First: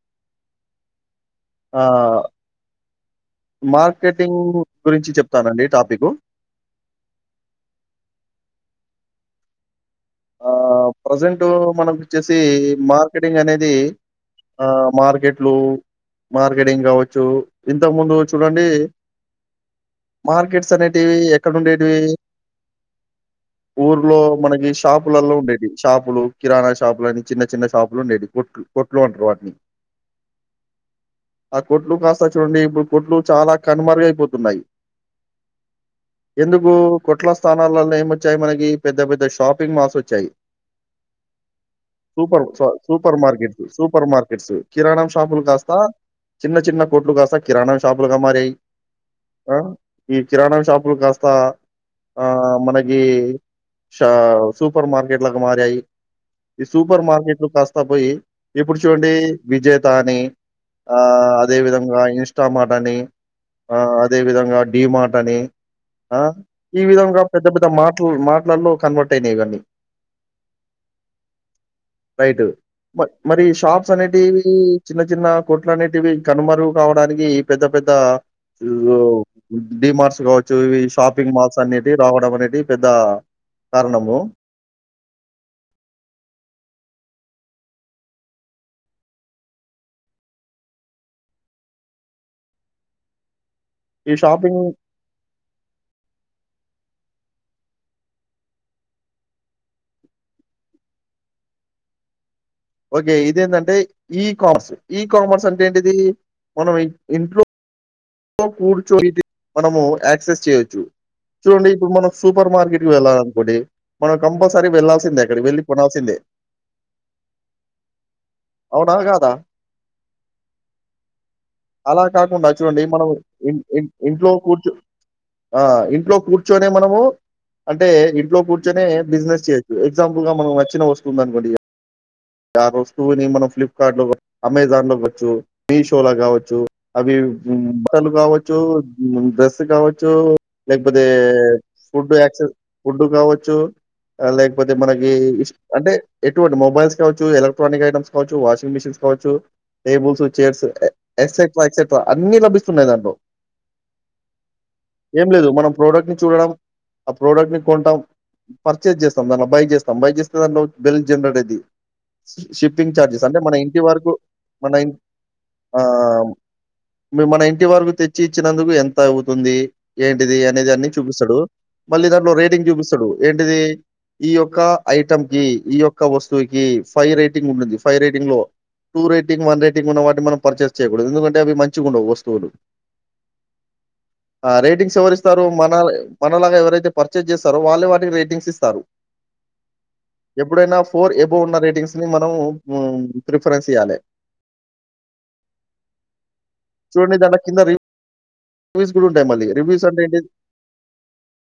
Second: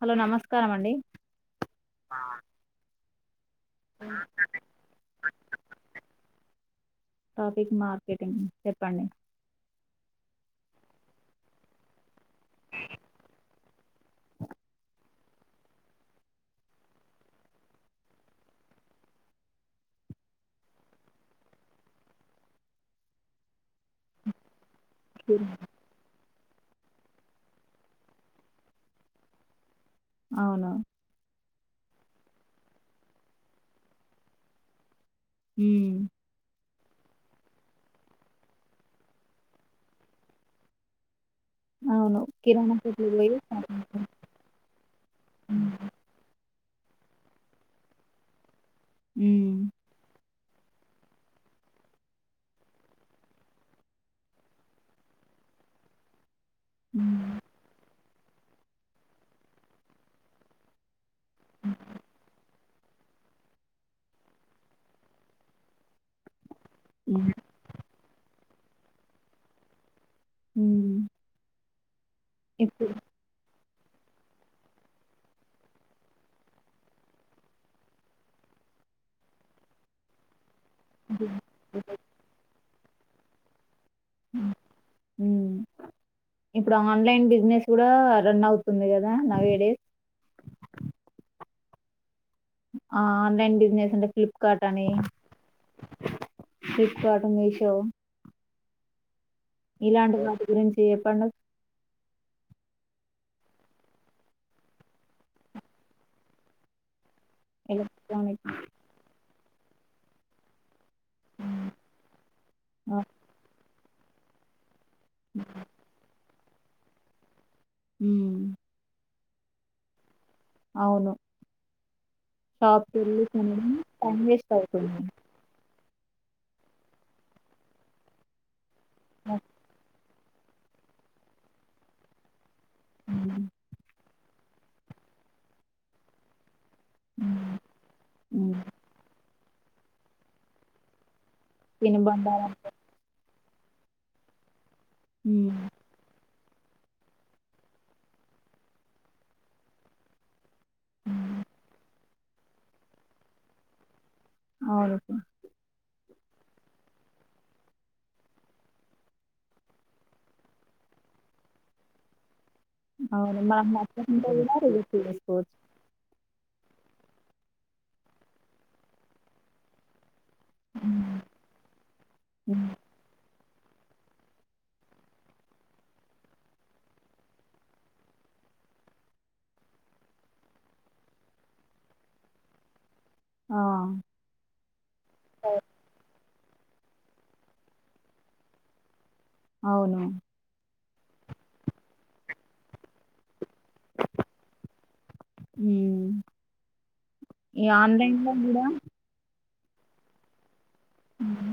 Hello నమస్కారం అండి ఆ మార్కెటింగు గురించి చెప్తానండి టాపికు టాపిక్ మార్కెటింగ్ చెప్పండి ఆ ప్రజెంట్ మనకు వచ్చేసి మార్కెటింగ్ అనేది ఆ మార్కెట్లు మార్కెటింగ్ కావచ్చు ఇంతకు ముందు చూడండి మార్కెట్స్ అనేటివి ఎక్కడ ఉండేటివి ఊర్లో మనకి ష్ లలో కిరా- ఉండేది చాపు లు కిరాణా షాపులు అని చిన్న చిన్న షాపులు ఉండేటివి కొట్లు అంటారు వాటిని అవును ఆ కొట్లు కాస్త చూడండి ఇప్పుడు కొట్లు చాలా కనుమరుగ అయిపోతున్నాయి హ కొట్ల స్థానాల ఏమొచ్చాయి మనకి పెద్ద పెద్ద షాప్ షాపింగ్ మాల్స్ వచ్చాయి అవును సూపర్ కిరాణా కొట్లు సూపర్ పోయి మార్కెట్స్ షాపింగ్ చేస్తాం సూపర్ మార్కెట్స్ కిరాణా షాపులు కాస్తా చిన్న చిన్న కోట్లు కాస్త కిరాణా షాపులుగా మారాయి అ కిరాణా షాపులు కాస్త ఆ మనకి ష సూపర్ మార్కెట్లక్క మారాయి ఈ సూపర్ ఉమ్, మార్కెట్లు కాస్తా పోయి ఇప్పుడు చూడండి విజేతా అని ఆ అదే విధంగా ఇంస్టామర్ట్ అని ఆ అదే విధంగా డి మాార్ట్ అని ఆ ఈ విధంగా ఉమ్, పెద్ద పెద్ద మాటలు మాట కన్వర్ట్ అయినాయి కదా అ అ రైట్ మరి షాప్ అనేటివి చిన్న చిన్న కొట్లు అనేటివి కనుమరుగు కావడానికి పెద్ద పెద్ద డిమార్స్ కావచ్చు చూవి షాపింగ్ మాల్స్ అనేటి రావడం అనేది పెద్ద కారణము ఇప్పుడు ఆన్లైన్ బిజినెస్ కూడా రన్ అవుతుంది కదా నవే డేస్ ఆ నండి ంటే ఈ షాపింగ్ ఫ్లిప్కార్ట్ అని ఫప్ పాట్ మీషో ఇలాంటి వాటి గురించి చెప్పండి ఓకే ఇదిేంటంటే ఈ కామర్స్ ఈ కామర్స్ అంటే ఏంటిది మనం ఇంట్లో ఎలక్ట్రానిక్ కూర్ చో మనము క్సెస్ చేయొచ్చు చూడండి ఇప్పుడు మనం సూపర్ మార్కెట్కి ఆ, వెళ్ళాల అనుకోండి మన కంపల్సరీ వెళ్ళ అక్కడికి వెళ్లి కొనాల్సిందే ఉమ్, అవునా కాదా అవును అలా కాకుండా చూడండి షాప్కి మనం వెళ్ళి ఇం కొనడం ఇం టైం ఇంట్లో వేస్ట్ కూర్చ అవుతుంది ఇంట్లో కూర్చొనే మనము అంటే ఇంట్లో కూర్చ కూర్చుని బిజినెస్ చేయచ్చు ఎగ్జాంపుల్ గా మనకు నచ్చిన వస్తువు ఉందనుకోండి ఆ వస్తువుని ఉమ్, మనం ఫ్లిప్కార్ట్ లో అమెజాన్ లో కాచ్చు మీషోలో కావచ్చు అదవి ఉమ్. ఊ బట్టలు కావచ్చు ఉమ్, ఊ డ్రెస్ స్ కావచ్చు లేకపోతే ఫుడ్ తినుబండారం యాక్సెస్ ఫుడ్ కావచ్చు చూ అలై క్ లేక్పోతే మనకి ఇ ఉమ్, అంటే ఎటువంటి మొబైల్స్ కావచ్చు, ఎలక్ట్రానిక్ ఐటమ్స్ కావచ్చు, వాషింగ్ మిషన్స్ కావచ్చు, టేబుల్స్, చైర్స్, ఎక్సెట్రా ఎక్సెట్రా అన్ని లభిస్తున్నాయి దాంట్లో అవును సర్ ప్రోడక్ట్ ని చూడడం ఆ ప్రోడక్ట్ ని కొంటాం పర్చేస్ చేస్తాం దాన్ని బై చేస్తాం బై చేస్తే దాంట్లో బెల్ జనరేట్ అయిది షిప్పింగ్ చార్జెస్ అంటే అవును మన మనకు ఇంటి వరకు నచ్చకుంటే కూడా మన ఇన్ రిజెక్ట్ చేసుకోవచ్చు ఆ మన ఇంటి వరకు తెచ్చి ఇచ్చినందుకు ఎంత అవుతుంది ఏంట్ టీ అనేది అన్ని ఉమ్, చూపిస్తాడు మళ్ళి దాట్లో రేటింగ్ ఉమ్, చూపిస్తాడు ఏ ఇది ఈ యొక్క ఐటం కి ఈ యొక్క వస్తువుకి ఫైవ్ రేటింగ్ ఉంటుంది. ఫైవ్ రేటింగ్ లో టూ రేటింగ్, వన్ రేటింగ్, ఉన్న వాటిని మనం పరిచయం చేయకూడదు ఎందుకంటే అంటే అవి మంచిగుండవు వస్తువులు ఆ ఆ రేటింగ్స్ చ్చువరిస్తారు మనల్ మనలాగా ఎవరైతే పర్చేస్ చేస్తారో వాళ్ళ వాటికి రేటింగ్స్ ఇస్తారు. అవును ఫోర్ ఎబో ఉన్న రేటింగ్స్ ని మనం మ్ ఫ్రీఫరెన్స్ ఇయ్యలి. హ్మ్ చూడు దాంట్లో కింద ఈ [inaudible] ఆన్లైన్లో కూడా వుంటాయి [unintelligible] రివ్యూస్ అంటే ఏంటిది ఊహూ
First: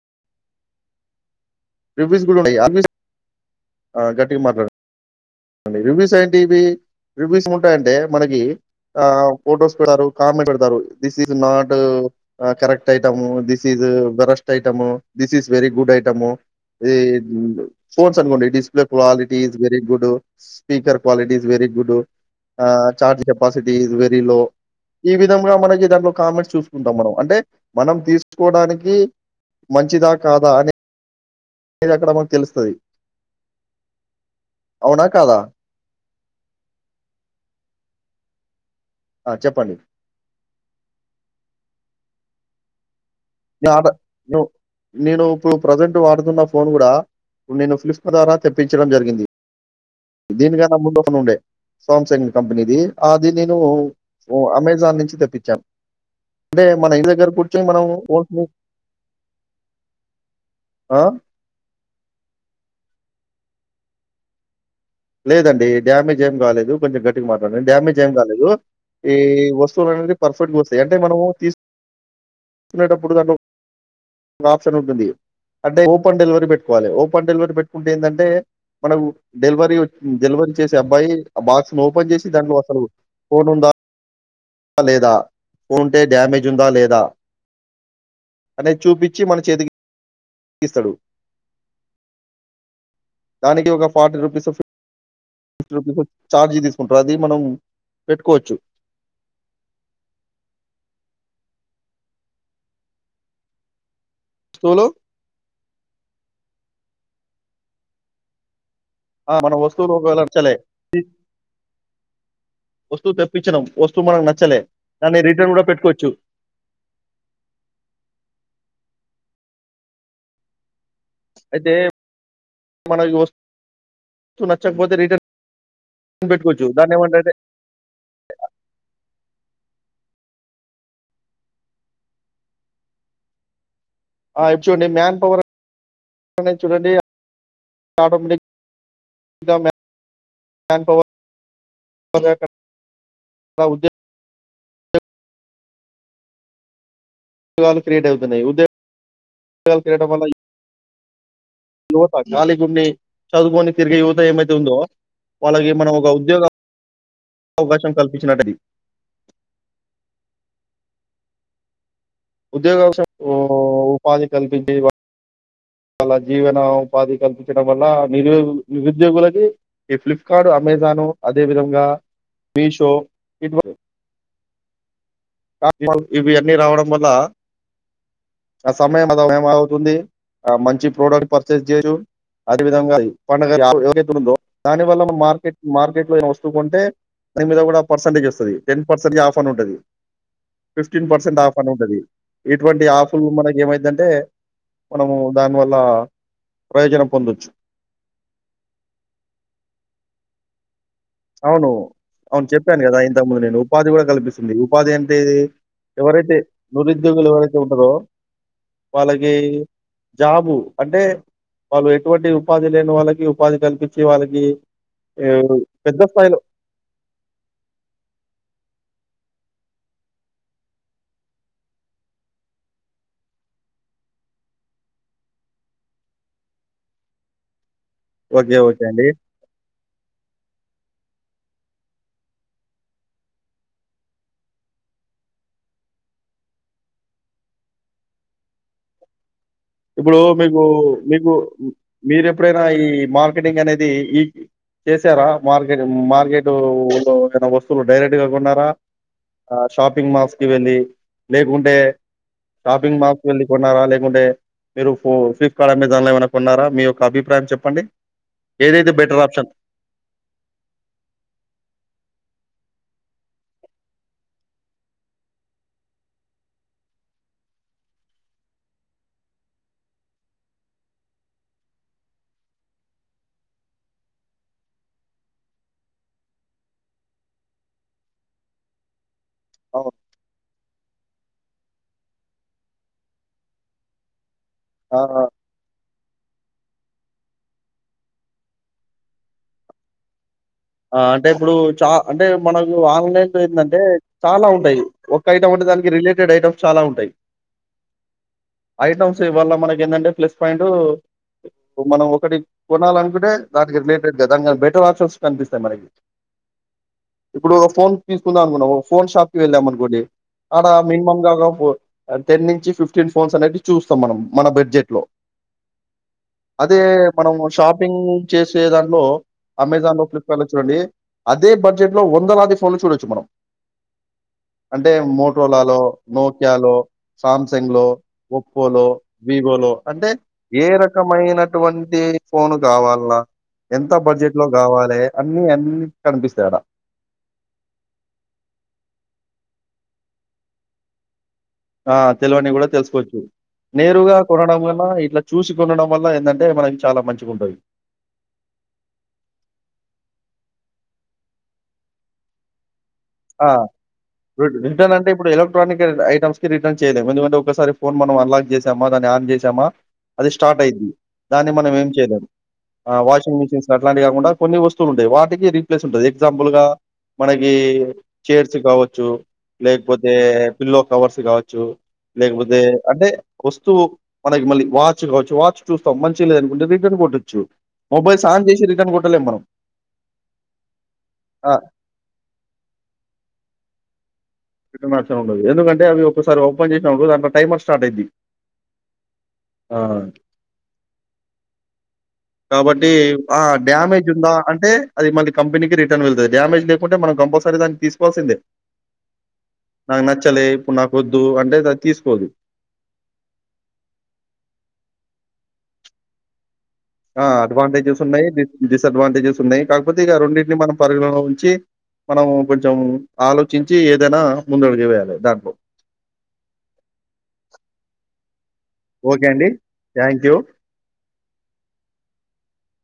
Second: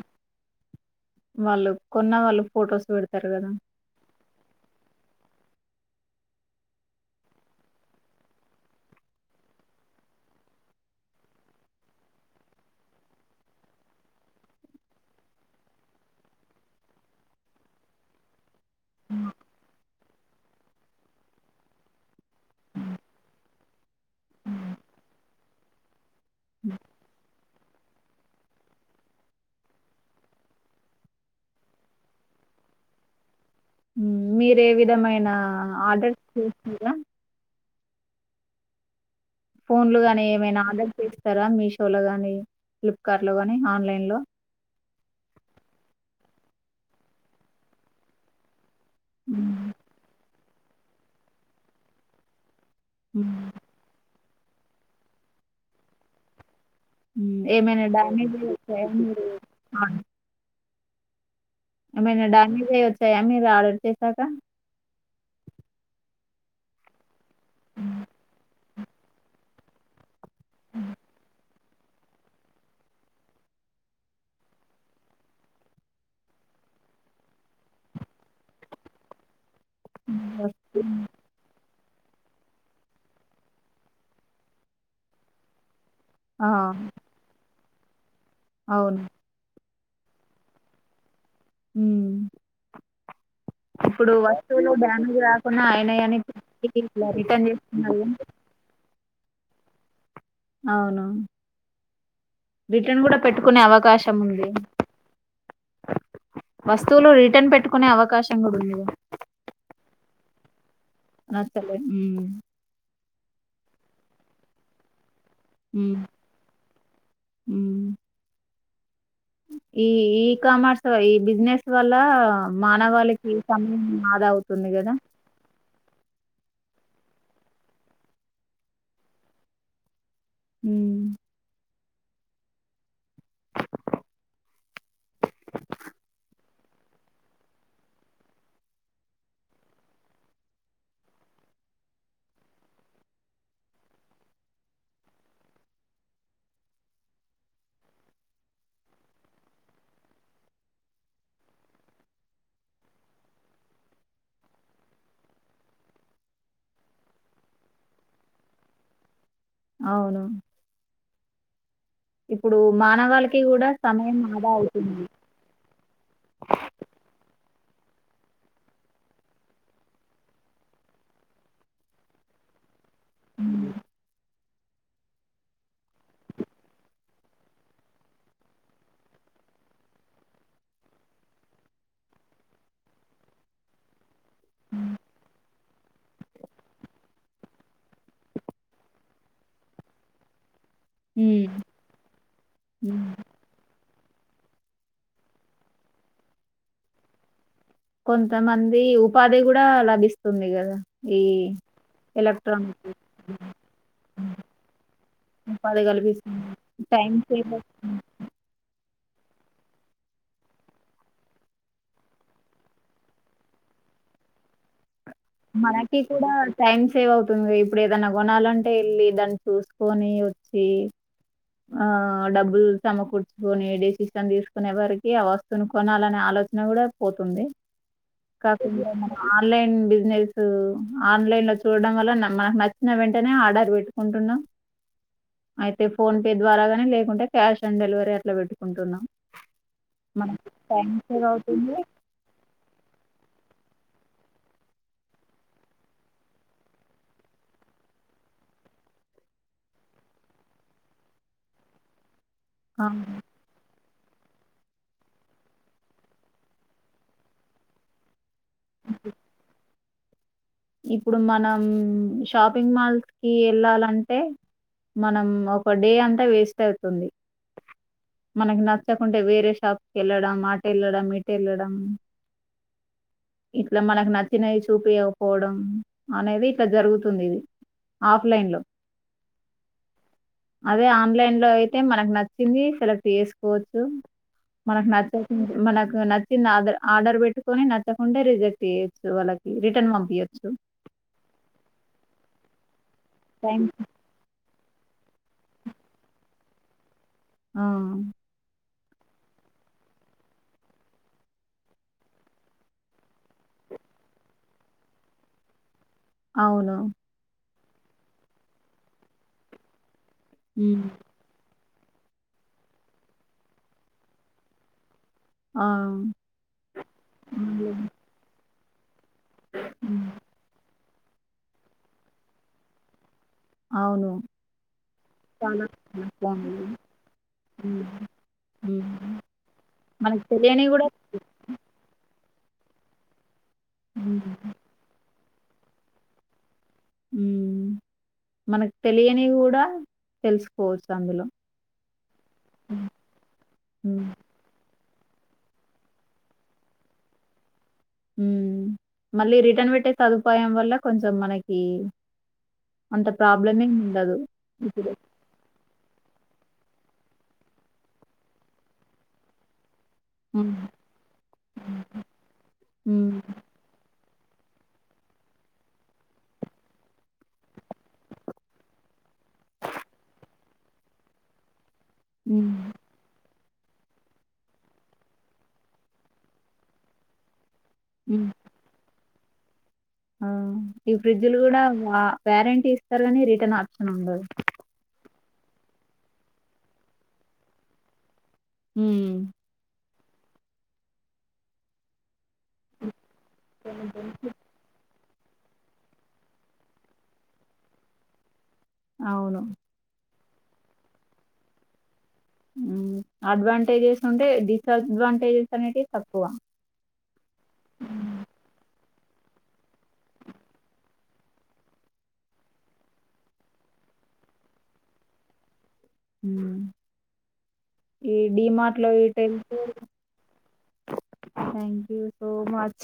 వాళ్ళు [inaudible] కొన్నా రివ్యూస్ వాళ్ళు ఫొటోస్ పెడతారు కదా టీం మాట్లాడ రివ్యూస్ ఏంటి ఇవి రివ్యూస్ ఉంటాయంటే మనకి ఆ ఫొటోస్ పెడతారు కామెంట్ పెడతారు this is not correct item this is worst item this is very good item ఇ ఫోన్స్ అనుకోండి display quality is very good speaker quality is very good ఆ charge capacity is very low ఈ విధంగా మనకి దాంట్లో comments చూసుకుంటాం మనం అంటే మనం తీసుకోవడానికి మంచిదా కాదా అనే [inaudible] ఏక్కడమో తెలుస్తాది ఉం మీరు ఏ విధమైన కాదా ఆర్డర్స్ చేస్తాడరా ఆ చెప్పండి ఫోన్లు గానే ఏమైనా ఆర్డర్ చేస్తారా మీ షో పొలగన్ని క్లిప్ప్ కార్ లో గాని నే ఆడ ఆన్లైన్ లో ను నేను ఇప్పుడు ప్రజెంట్ వాడుతున్న ఫోన్ కూడా నేను ఫ్లిప్క ద్వార తే పిచడం జరిగింది ఉమ్, దీనికన్నా ముందు ఉండే సాంసంగ్ కంపెనీ ఇదే అది ఉమ్, నేను ఓ అమెజాన్ నుంచి తెప్పించాను అంటే మన ఇంటి దగ్గర కూర్చొని ఏమైన మనం ఫోన్స్ డ్యామేజ్ ని లు వుంటే మీరు ఆ ఏమైనా డ్యామేజ్ ఐ వచ్చాయా మీరు ఆర్డర్ చేసాక లేదండి డ్యామేజ్ ఏం కాలేదు కొంచెం గట్టిగా మాట్లాడండి డ్యామేజ్ ఏం కాలేదు ఈ వస్తువులు అనేది పర్ఫెక్ట్ గా వస్తాయి అంటే మనం తీసుకునేటప్పుడు దా ఆప్షన్ ఉంటుంది అంటే ఓపెన్ డెలివరీ పెట్టుకోవాలి ఓపెన్ డెలివరీ పెట్టుకుంటే ఏందంటే మనకు డెలివరీ డెలివరీ చేసే ఉమ్, అబ్బాయి ఆ బాక్స్ అ ఓపెన్ చేసి దాంట్లో అసలు ఫోన్ ఉందా లేదా ఉంటే డ్యామేజ్ ఆ ఉందా లేదా అదే అవును చూపించి మన చేతికి ఇస్తాడు హ్మ్ దానికి ఒక ఇప్పుడు ఫార్టీ రూపీస్ వస్తువులు డ్యామేజ్ రాకుండా ఫిఫ్టీ అయినా రూపీస్ ఛార్జ్ అనిప్పి తీసుకుంటారు ఇలా అది మనం రిటర్న్ చేస్తున్నారు పెట్టుకోవచ్చు అవును రిటర్న్ కూడా పెట్టుకునే అవకాశం తోమీది వస్తువులు వస్తువులు రిటర్న్ పెట్టుకునే అవకాశం కూడాఉంది ఆ మన వస్తువులు ఒకవేళ నాచల అస్తలే హ్మ్ పిచ్చనం వస్తువు మనకు నచ్చలే దాన్ని రిటర్న్ కూడా ఉమ్ పెట్టుకోవచ్చు ఉమ్ ఈ ఈకామర్స్ సో ఈ బిజినెస్ అయితే వల్ల మనకి మానవాళికి సమయం ఆదా వస్తువు అవుతుంది కదా జుదానే మంటటే హ్మ్ ఆ ఇప్పుడు చూడండి మ్యాన్ పవర్ చూడండి ఆటోమేటిక్ దా మ్యాన్ పవర్ అ ఉద్యమ క్రియేట్ అవుతున్నాయి ఉద్యోగాలు క్రియేట్ అవ్వడం వల్ల యువత గాలి గుని చదువుకొని తిరిగే యువత ఏమైతే ఉందో వాళ్ళకి మనం ఒక ఉద్యోగ అవకాశం కల్పించినటుద అవును ఇప్పుడు ఉద్యోగ శ మానవాళికి కూడా సమయం ఉపాధి ఆదా కల్పించి అవుతుంది జీవన ఉపాధి కల్పించ డం వల్ల న నిరుద్యోగులకి ఈ ఫ్లిప్కర్ట్ అమెజాను అదే విధంగా మీషో ఇదివ ఉమ్ ఇవి అన్నీ రావడం వల్ల ఆ సమయం అద ఏమవుతుంది ఆ మంచి ప్రోడక్ట్ పర్చేస్ చేయ్యు అదే విధంగా పండగలు [unintelligible] దాని వల్ల మన మార్కెట్ మార్కెట్ లో ఏం వస్తువు కొంటే దాని మీద కూడా పర్సెంటేజ్ వస్తుంది టెన్ పర్సెంటేజ్ ఆఫ్ అని ఉంటది ఫిఫ్టీన్ పర్సెంట్ ఉమ్ ఆఫ్ అని ఉంటది ఇటువంటి ఉమ్. ఆఫ్లు మనకి ఏమైందంటే అంటే మనము దానివల్ల ప్రయోజనం పొందొచ్చు కొంతమంది ఉపాధి కూడా లభిస్తుంది కదా ఈ అవును అవును చెప్పాను ఎలక్ట్రానిక్ కదా ఇంతకుముందు నేను ఉపాధి కూడా కల్పిస్తుంది ఉపాధి అంటేది ఉపాధి ఎవరైతే కల్పిస్తుంది టైం నిరుద్యోగులు సేవ్ ఎవరైతే ఉంటారో అవుతుంది వాళ్ళకి జాబు అంటే వాళ్ళు ఎటువంటి ఉపాధి లేని వాళ్ళకి ఉపాధి కల్పించి వాళ్ళకి ఎవడు మనకి కూడా టైమ్ సేవ్ అవుతుంది ఇప్పుడు ఏదైనా కోనాలంటే వె దాన్ని చూసుకొని వచ్చి ఆ డబ్బులు సమకూర్చుకొని డెసిషన్ తీసుకునే వారికి ఆ వస్తువుని కొనాలనే ఆలోచన కూడా పోతుంది ఓకే. ఓకే కాకుండా అండి. మన ఆన్లైన్ బిజినెసు ఆన్లైన్ లో చూడడం వల్ల మనకు నచ్చిన వెంటనే ఆర్డర్ పెట్టుకుంటున్నాం అయితే ఫోన్ పే ద్వారా గాని లేకుంటే క్యాష్ ఆన్ డెలివరీ అట్లా పెట్టుకుంటున్నాం ఇప్పుడు మనకి మీకు టైం సేవ్ మీకు అవుతుంది మీరు ఎప్పుడైనా ఈ మార్కెటింగ్ అనేది చేసారా మార్కెట్ మార్కెట్ లో ఏ వస్తువులు డైరెక్ట్ గా కొన్నారా షాపింగ్ మాల్స్ కి వెళ్ళి లేకుంటే షాపిింగ్ మాల్స్ కు ఆ, వెళ్లి కొనాలి అప్పుడే మీరు పు ఫ్లిప్కార్డ్ అనే దాన్లో ఏమైనా కొన్నారా మీ యొక్క అభిప్రాయం చెప్పండి ఏదైతే బెటర్ ఆప్షన్ ఇప్పుడు మనం షాపింగ్ మాల్స్ కి వెళ్ళాలంటే మనం ఒక డే అంతా వేస్ట్ అవుతుంది మనకి నచ్చకుంటే వేరే షాప్కిి వెళ్ళడం ఆట వెళ్ళడం ఇటు వెళ్ళడం ఇట్లా మనకి నచ్చినవి చూపియవు పోవడం అనేది ఇట్లా జరుగుతుంది ఇది ఆఫ్లైన్ లో అవును. అదే ఆన్లైన్ లో అయితే మనకు నచ్చింది సెలెక్ట్ చేసుకోవచ్చు మనకు ఆ! నచ్చింది మనకు నచ్చింది ఆర్డర్ ఆర్డర్ పెట్టుకొని నచ్చకుంటే రిజెక్ట్ చేయొచ్చు వాళ్ళకి రిటర్న్ పం తీయొచ్చు ఆ అంటే ఇప్పుడు చా అంటే మనం ఆన్లైన్ లో టైం ఏంటంటే చాలా ఉ ఒక ఐటమ్ అంటే దానికి రిలేటెడ్ ఐటమ్స్ చాలా ఉంటాయి ఆ ఐటమ్స్ వల్ల మనకి ఏంటంటే ప్లస్ పాయింట్ మనం ఒకటి కొనాలినుకుంటే దానికి రిలేటెడ్ క దానిని బెటర్ ఆప్షన్స్ కనిపిస్తాయి మనకి అవును ఇప్పుడు ఒక ఫోన్ తీసుకుందాం అనుకున్నా ఒక ఫోన్ షాప్ కిళ్ళాం అనుకోండి ఆడా హ్మ్. మినిమం కాక పో టెన్ నుంచి ఫిఫ్టీన్ ఫోన్స్ అనేటివి చూస్తాం మనం మన బడ్జెట్ లో ఆ! అదే మనం అవును. షాపింగ్ చేసి దాంట్లో అమెజాన్ హ్మ్. లో చూడండి అదే బడ్జెట్ లో వందలాది ఫోన్లు చూడొచ్చు మనం అవును. అంటే చాలా మోటోలాలో చాలా ఫోన్లు. నోకియాలో సామ్సంగ్ హ్మ్. లో ఒప్పోలో హ్మ్. వివోలో అంటే మనకు ఏ తెలియనివి గూడా రకమైనటువంటి ఫోను కావల్నా ఎంత హ్మ్. బడ్జెట్ లో కావాలి అన్ని అన్ని కనిపిస్తాయి ఆడా మనకు తెలియని కూడా తెలుసుకోవచ్చు అందులో ఆ తెలివని కూడా హ్మ్. తెలుసుకోవచ్చు హ్మ్. నేరుగా కొనడం వల్ల ఇట్లా చూసి కొనడం వల్ల ఏందంటే మనకి చాలా మంచిగా ఉంటుంది ఉమ్ మళ్ళీ రిటర్న్ పెట్టే సదుపాయం వల్ల కొంచెం మనకి అంత ఆ ప్రాబ్లమ్ ఏమి ఉండదు. రిటర్న్ అంటే ఇప్పుడు ఎలక్ట్రానిక్ ఐటమ్స్ కి రిటర్న్ చేయలేం ఎందుకంటే ఒకసారి ఫోన్ మనం అన్లాక్ చేసామా దాన్ని ఆన్ చేసామా అది హ్మ్. స్టార్ట్ అయిద్ది దాన్ని మనం ఏం చేయలేం ఆ హ్మ్. వాషింగ్ మిషిన్స్ అట్లాంటి కుండా కొన్ని వస్తువులు ఉంటాయి వాటికి రీప్లేస్ ఉంటుంది ఎగ్జాంపుల్ గా మనకి చైర్స్ కావచ్చు లేకపోతే పిల్లో కవర్స్ కావచ్చు లేకపోతే హ్మ్. అంటే వస్తువు మనకి మళ్ళీ వాచ్ లు కావచ్చు వాచ్ చూస్తాం మంచిగ లేద అనుకుంటే రిటర్న్ కొట్టొచ్చు మొబైల్స్న్ హ్మ్. ఆన్ చేసి రిటర్న్ కొ ట్టలేం మనం ఆ ఈ ఫ్రిడ్జ్లు ఆ! కూడా వా వ్యారెంటీ ఇస్తారు కాని రి టర్న్ ఆప్షన్ ఉండదు రిటర్న్ ఆప్షన్ ఉండదు ఎందుకంటే అవి ఒకసారి ఓపెన్ చేసినప్పుడు దాంట్లో టైమర్ స్టార్ట్ అయిద్ది ఉమ్ ఆ కాబట్టి ఆ కొన్ని డ్యామేజ్ ఉందా బెనిఫిట్స్ అంటే అది మళ్ళీ కంపెనీకి రిటర్న్ వెళ్తుంది డామజ్ లేకుంట మనం కంపల్సరీ తీసుకోవాల్సిందే అవును నాకు నచ్చలే ఇప్పుడు నాకు వద్దు అంటే తీసుకు ఉమ్ అడ్వాంటేజెస్ ఉంటే డిస్ అడ్వాంటేజెస్ ఉన్నటివి తక్కువ ఆ అడ్వాంటేజెస్ ఉన్నాయి డిస్ అడ్వాంటేజెస్ ఉన్నాయి కాకపోతే ఇక రెండింటిని మనం పరిగణలో ఉంచి మనం కొంచెం ఆలోచించి ఏదైనా ముందడుగే వేయాలి దాంట్లో ఉమ్. ఈ డిమార్ట్ లో ఓకే అండి. Thank you. Thank you so much